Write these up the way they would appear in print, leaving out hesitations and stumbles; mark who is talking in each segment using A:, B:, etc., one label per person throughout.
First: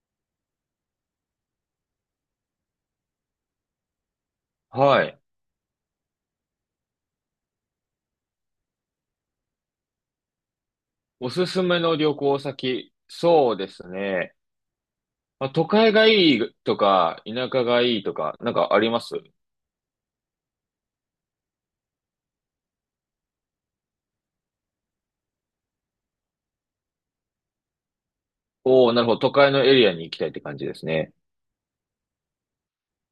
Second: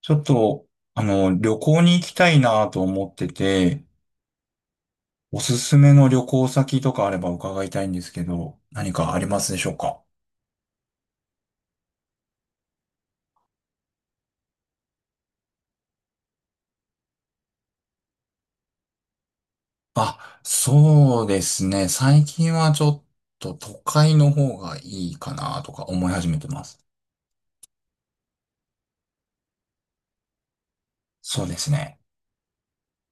A: ちょっと、旅行に行きたいなと思ってて、
B: はい。
A: おすすめの旅行先とかあれば伺いたいんですけど、何かありますでしょうか？
B: おすすめの旅行先。そうですね。まあ、都会がいいとか、田舎がいいとか、なんかあります？
A: あ、そうですね。最近はちょっと都会の方がいいかなとか思い始めてます。
B: おー、なるほど。都会のエリアに行きたいって感じですね。
A: そうですね。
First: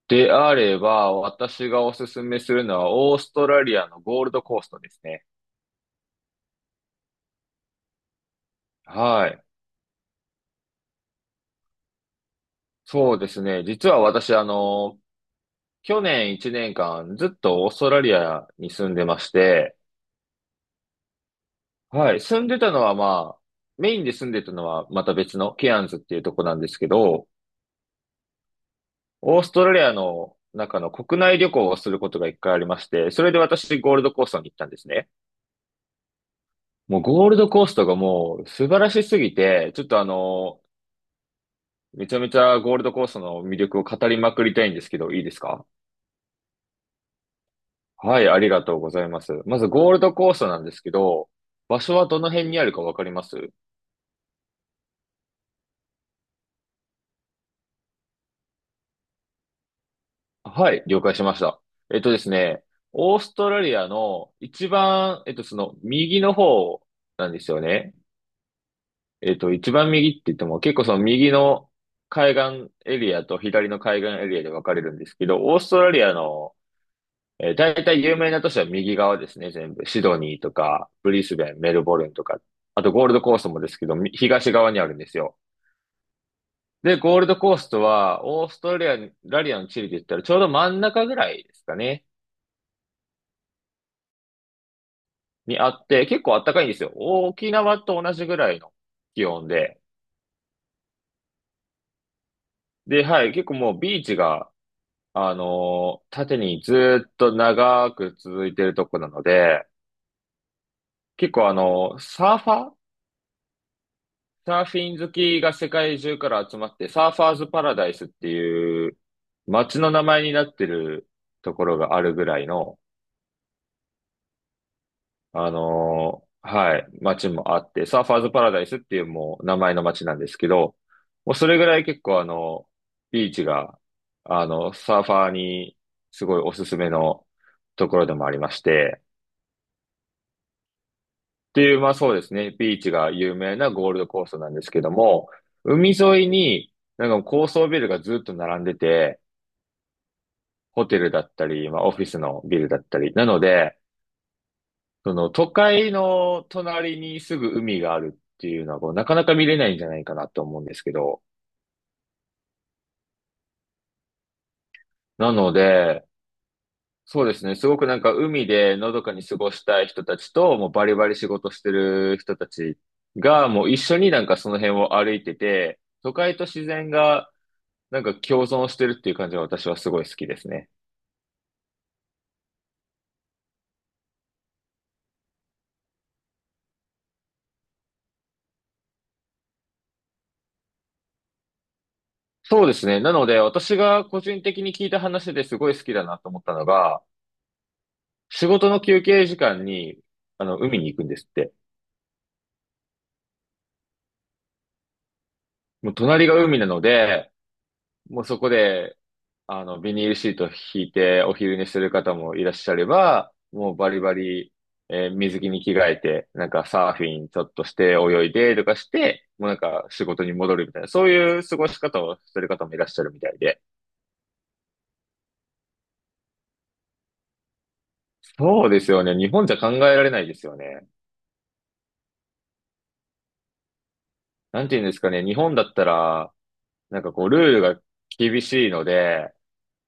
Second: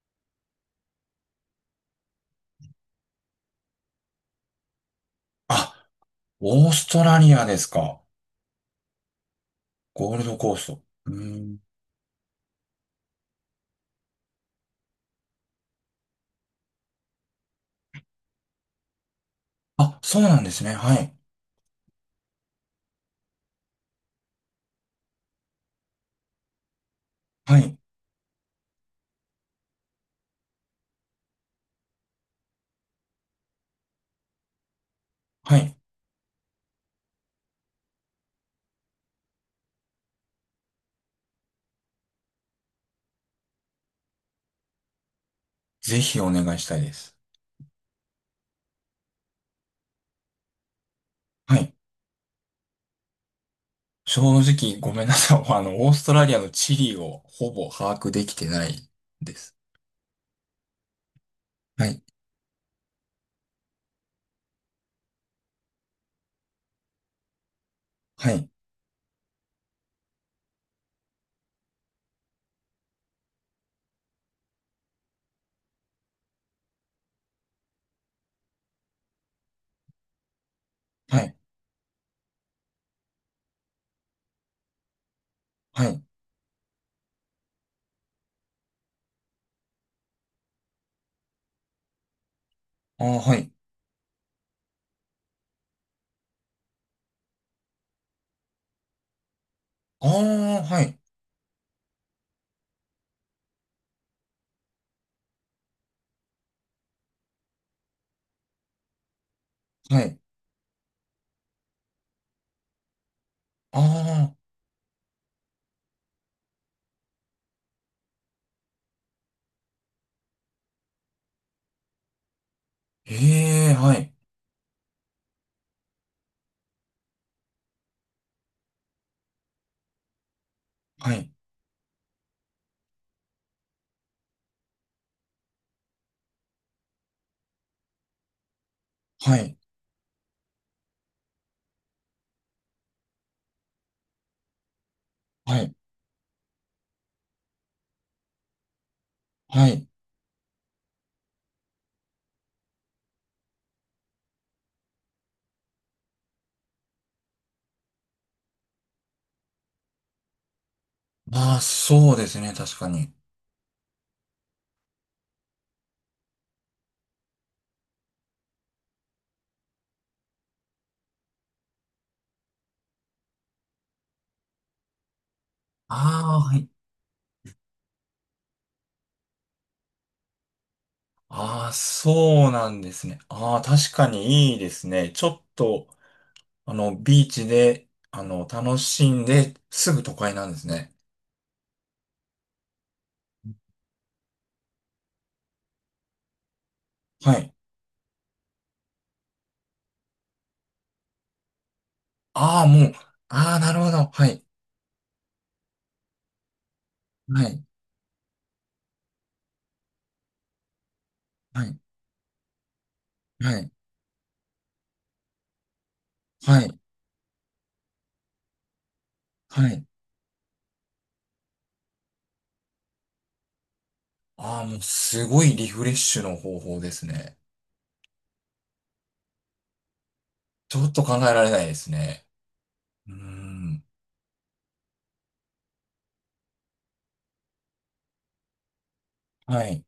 B: であれば、私がおすすめするのは、オーストラリアのゴールドコーストですね。
A: あ、オーストラリアですか。
B: はい。
A: ゴールドコースト。うーん。
B: そうですね。実は私、去年1年間、ずっとオーストラリアに住んでまして、
A: あ、そうなんですね。はい。
B: はい。住んでたのは、まあ、メインで住んでたのはまた別のケアンズっていうとこなんですけど、
A: はい。
B: オーストラリアの中の国内旅行をすることが一回ありまして、それで私ゴールドコーストに行ったんですね。
A: はい。
B: もうゴールドコーストがもう素晴らしすぎて、ちょっとあの、めちゃめちゃゴールドコーストの魅力を語りまくりたいんですけど、いいですか？
A: ぜひお願いしたいです。
B: はい、ありがとうございます。まずゴールドコーストなんですけど、
A: はい。
B: 場所はどの辺にあるかわかります？
A: 正直ごめんなさい。オーストラリアの地理をほぼ把握できてないです。
B: はい、了解しました。
A: は
B: え
A: い。
B: っとですね、オーストラリアの一番、その右の方なんですよね。
A: はい。
B: えっと、一番右って言っても、結構その右の海岸エリアと左の海岸エリアで分かれるんですけど、オーストラリアの、大体有名な都市は右側ですね、全部。シドニーとか、ブ
A: は
B: リ
A: い。
B: スベン、メルボルンとか、あとゴールドコーストもですけど、み東側にあるんですよ。
A: はい。
B: で、ゴールドコーストは、オーストラリアの地理で言ったらちょうど真ん中ぐらいですかね、
A: ああ、はい。
B: にあって、結構暖かいんですよ。沖縄と同じぐらいの気温で。
A: ああ、はい。
B: で、はい、結構もうビーチが、縦にずっと長く続いてるとこなので、
A: はい。
B: 結構あの、
A: ああ、
B: サーフィン好きが世界中から集まって、サーファーズパラダイスっていう街の名前になってるところがあるぐらいの、
A: ええ、はい。
B: はい、街もあって、サーファーズパラダイスっていうもう名前の街なんですけど、
A: はい。
B: もうそれぐらい結構あの、ビーチが、サーファーにすごいおすすめのところでもありまして、
A: はい。
B: っていう、まあそうですね、ビーチが有名なゴールドコーストなんですけども、
A: はい。
B: 海沿いになんか高層ビルがずっと並んでて、
A: はい。
B: ホテルだったり、まあオフィスのビルだったり、なので、その都会の隣にすぐ海があるっていうのはこう、なかなか見れないんじゃないかなと思うんですけど、
A: ああ、そうですね。確かに。
B: なので、そうですね。すごくなんか海でのどかに過ごしたい人たちと、もうバリバリ仕事してる人たちが、もう一緒になんかその辺を歩いてて、都会
A: ああ、
B: と
A: は
B: 自
A: い。
B: 然がなんか共存してるっていう感じが私はすごい好きですね。
A: ああ、そうなんですね。ああ、確かにいいですね。ちょっと、ビーチで、楽しんで、すぐ都会なんですね。
B: そうですね。なので私が個人的に聞いた話ですごい好きだなと思ったのが、
A: はい。
B: 仕事の休憩時間に、海に行くんですって。
A: ああ、もう、ああ、なるほど。はい。
B: もう隣が海なので、
A: はい。
B: もうそこで、ビニールシート引いてお昼
A: は
B: 寝し
A: い。
B: てる方もいらっしゃれば、
A: はい。
B: もうバリバリ、水着に着替えて、なん
A: は
B: か
A: い。
B: サーフィンちょっとして泳いでとかして、もうなん
A: はい。
B: か仕事に戻るみたいな、そういう過ごし方をしてる方もいらっしゃるみたいで。
A: ああ、もう、すごいリフレッシュの方法ですね。
B: そうですよね。日本じゃ考えられないですよ
A: ちょ
B: ね。
A: っと考えられないですね。うーん。
B: なんて言うんですかね。日本だったら、なんかこう、ルールが厳しいので、
A: はい。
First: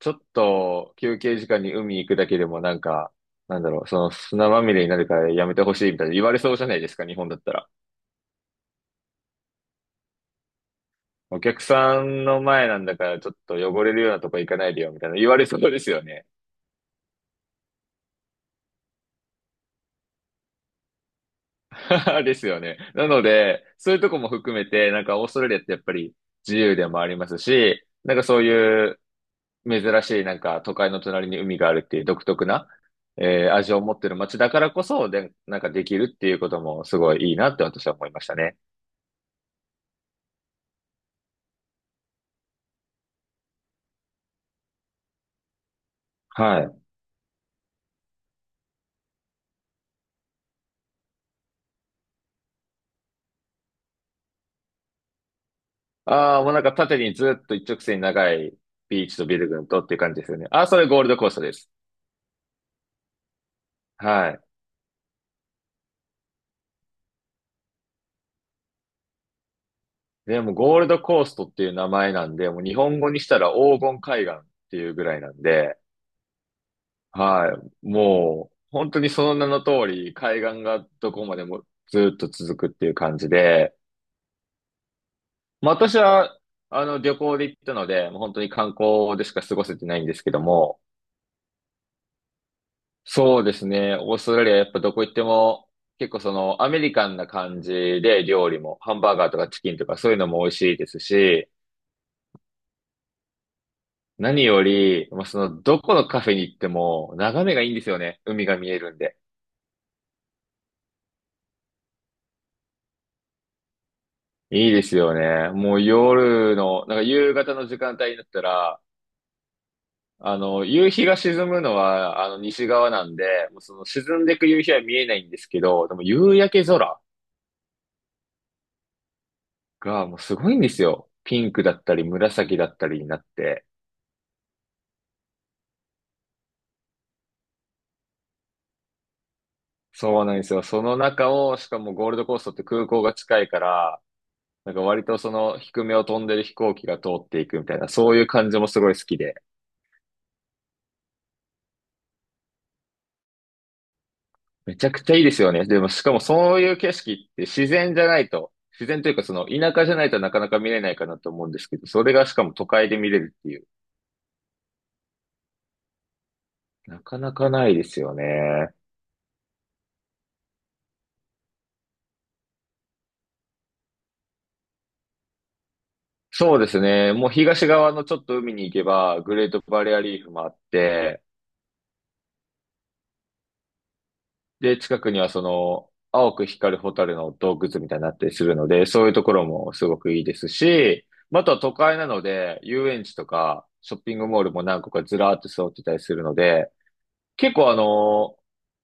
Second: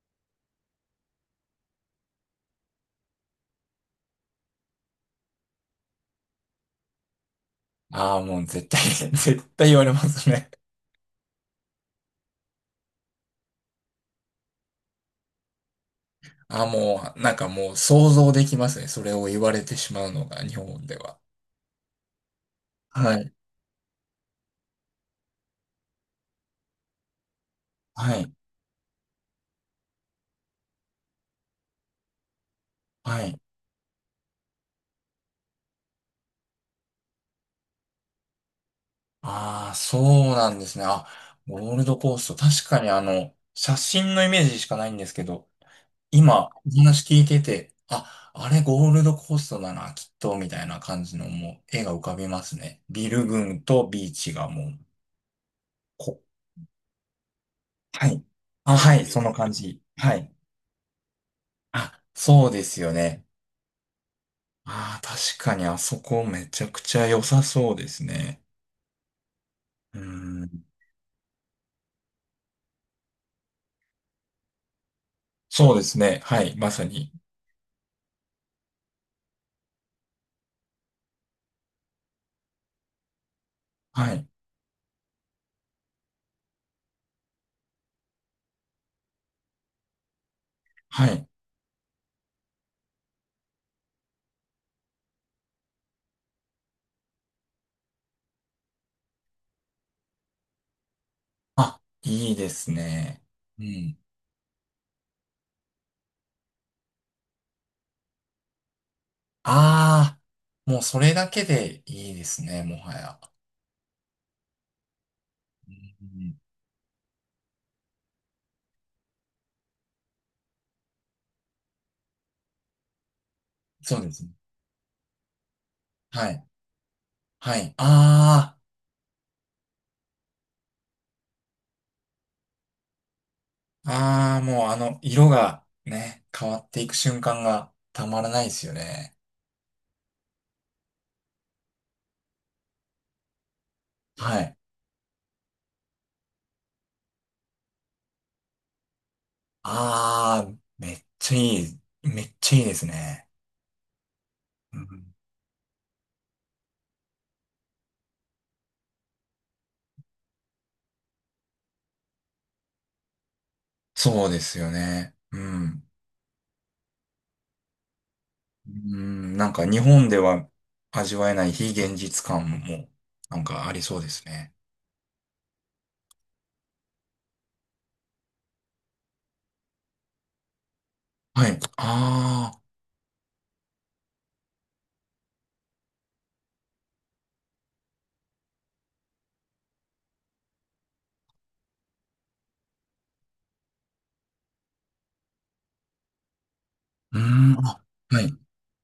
B: ちょっと休憩時間に海行くだけでもなんか、その砂まみれになるからやめてほしいみたいな言われそうじゃないですか、日本だったら。
A: ああ、もう、絶対 絶対言われますね。
B: お客さんの前なんだからちょっと汚れるようなとこ行かないでよみたいな言われそうですよね。
A: ああ、もう、なんかもう、想像できますね。それを言われてしまうのが、日本では。
B: ですよね。な
A: は
B: の
A: い。
B: で、そういうとこも含めて、なんかオーストラリアってやっぱり自由でもありますし、な
A: は
B: んか
A: い。
B: そういう珍しいなんか都会の隣に海があるっていう独特な、
A: はい。
B: 味を持ってる街だからこそ、で、なんかできるっていうこともすごいいいなって私は思いましたね。
A: ああ、そうなんですね。あ、ゴールドコースト。確かに、写真のイメージしかないんですけど、今、
B: は
A: お
B: い。
A: 話聞いてて、あ、あれゴールドコーストだな、きっと、みたいな感じのもう絵が浮かびますね。ビル群とビーチがもう、こ、
B: ああ、もうなんか縦にずっと一直線に
A: はい。
B: 長い
A: あ、はい、
B: ビーチ
A: そ
B: と
A: の
B: ビル
A: 感
B: 群
A: じ。
B: とっていう
A: は
B: 感じで
A: い。
B: すよね。ああ、それゴールドコーストです。
A: あ、そうですよね。
B: はい。
A: ああ、確かにあそこめちゃくちゃ良さそうですね。う
B: で
A: ー
B: も
A: ん。
B: ゴールドコーストっていう名前なんで、もう日本語にしたら黄金海岸っていうぐらいなん
A: そう
B: で、
A: ですね。はい、まさに。
B: はい。もう本当にその名の通り海岸がどこまでもずっと続くっていう感じで、
A: はい。
B: まあ私は旅行で行ったので、もう本当に観光でしか過ごせてないんですけども、
A: はい。
B: そうですね。オーストラリアやっぱどこ行っても結構そのアメリカンな感じで料理もハンバーガーとかチキンとかそういうのも美味しいですし、
A: あ、いいですね。うん。
B: 何より、まあ、そのどこのカフェに行っても眺めがいいんですよね。海が見えるんで。
A: ああ、もうそれだけでいいですね、もはや。
B: いいですよね。もう
A: うん。
B: 夜の、なんか夕方の時間帯になったら、夕日が沈むのはあの西側なんで、もうその
A: そうで
B: 沈
A: す
B: ん
A: ね。
B: でいく夕日は見えないんですけど、でも
A: は
B: 夕
A: い。
B: 焼け空
A: はい。あ
B: がもうすごいんですよ。ピンクだったり紫だったりになって。
A: あ、ああ、もう色がね、変わっていく瞬間がたまらないですよね。
B: そうなんですよ。その中を、しかもゴールドコーストって空港が近いから、
A: はい。
B: なんか割とその低めを飛んでる飛行機が通っていくみたいな、そういう感じもすごい好きで。
A: ああ、めっちゃいい。めっちゃいいですね。う
B: めちゃくち
A: ん、
B: ゃいいですよね。でもしかもそういう景色って自然じゃないと、自然というかその田舎じゃないとなかなか見れないかなと思うんですけど、それがしかも都会で見れるっていう、
A: そうですよね。うん。
B: なかなかないですよ
A: う
B: ね。
A: ん、なんか日本では味わえない非現実感も、なんかありそうですね。
B: そうですね。もう東側のちょっと海に行けば、グレートバリアリーフもあって、
A: はい。ああ、
B: で、近くにはその、青く光る蛍の洞窟みたいになったりするので、そういうところもすごくいいですし、また都会なので、遊園地とか、ショッピングモールも何個かずらーっと揃ってたりするので、
A: うー
B: 結
A: ん、
B: 構あ
A: あ、はい。
B: の、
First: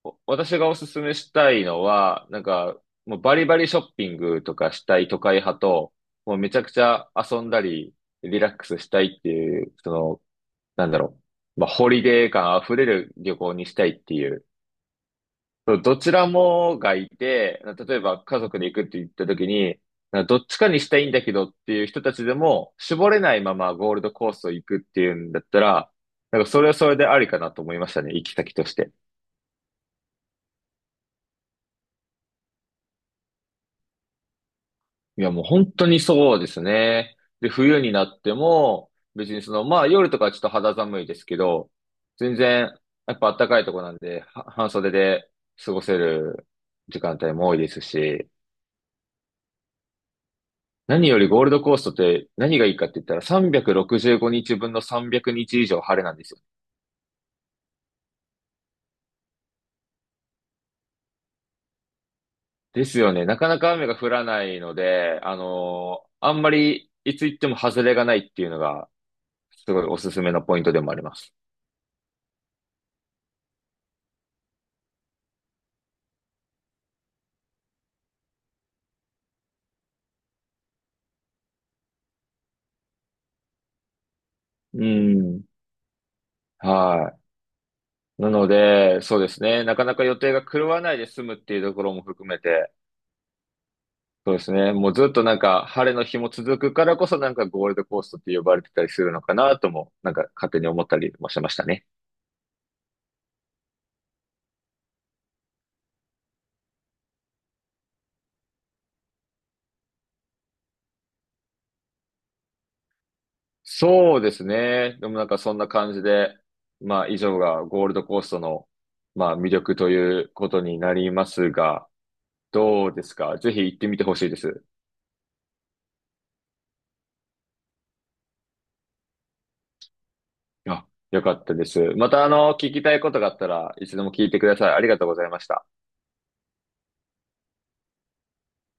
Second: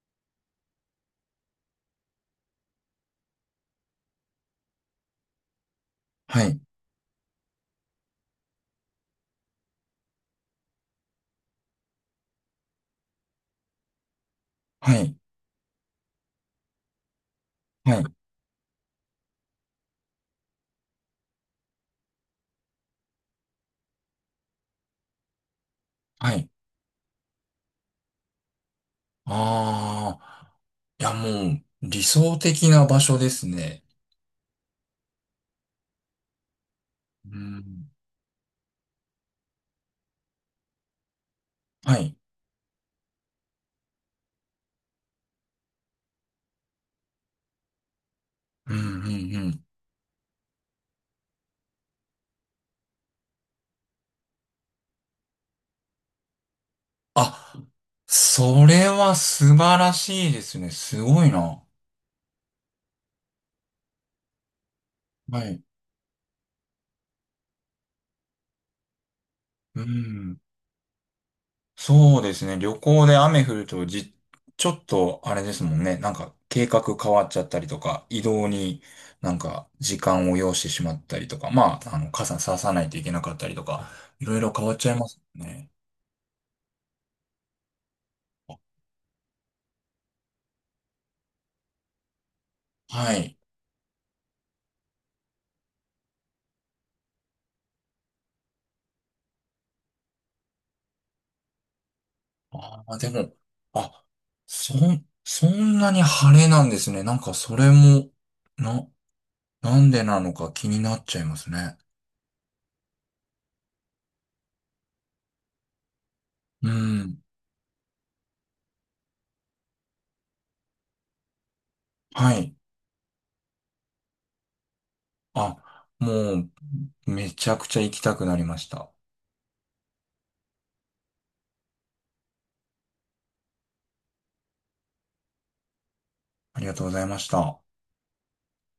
B: 私がおすすめしたいのは、なんか、もうバリバリショッピングとかしたい都会派と、もう
A: は
B: めち
A: い。
B: ゃくちゃ遊んだり、リラックスしたいっていう、その、なんだろまあ、ホリデー感あふれる旅行にしたいっていう、
A: はい。
B: そうどちらもがいて、例
A: は
B: え
A: い。
B: ば家族で行くって言った時に、どっちかにしたいんだけどっていう人たちでも、絞れないままゴールドコースを行くっていうんだったら、
A: は
B: なん
A: い。
B: かそれはそれでありかなと思いましたね、行き先として。
A: ああ。いや、もう、理想的な場所ですね。
B: いや、もう本当にそうですね。
A: う
B: で、冬
A: ん。
B: になっても、別にその、まあ夜とかはちょっと肌寒いですけど、
A: はい。
B: 全然、やっぱ暖かいとこなんで、は半袖で過ごせる時間帯も多いですし、
A: うんうんうん。
B: 何よりゴールドコーストって何がいいかって言ったら365日分の300日以上晴れなんですよ。
A: あ、それは素晴らしいですね。すごいな。
B: ですよね。なかなか雨が降らないので、
A: はい。
B: あんまりいつ行っても外れがないっていうのがすご
A: う
B: いおすすめ
A: ん。
B: のポイントでもあります。
A: そうですね。旅行で雨降るとちょっとあれですもんね。なんか計画変わっちゃったりとか、移動になんか時間を要してしまったりとか、まあ、あの、傘ささないといけなかったりとか、いろいろ変わっ
B: う
A: ちゃいます
B: ん。
A: ね。
B: はい。なので、そうですね。なかなか予定が狂わないで済むっていうところも含めて、
A: はい。
B: そうですね。もうずっとなんか晴れの日も続くからこそなんかゴールドコーストって呼ばれてたりするのかなとも、なんか勝手に思ったりもしましたね。
A: ああ、でも、あ、そんなに晴れなんですね。なんかそれも、な、なんでなのか気になっちゃいますね。
B: そうですね。でもなんかそんな感じで、
A: う
B: まあ以
A: ん。
B: 上がゴールドコーストの、まあ魅力ということになりますが、
A: はい。
B: どうですかぜひ行ってみてほしいです。
A: あ、もう、めちゃくちゃ行きたくなりました。
B: あ、よかったです。また聞きたいことがあったらいつでも聞いてください。ありがとうございました。
A: ありがとうございました。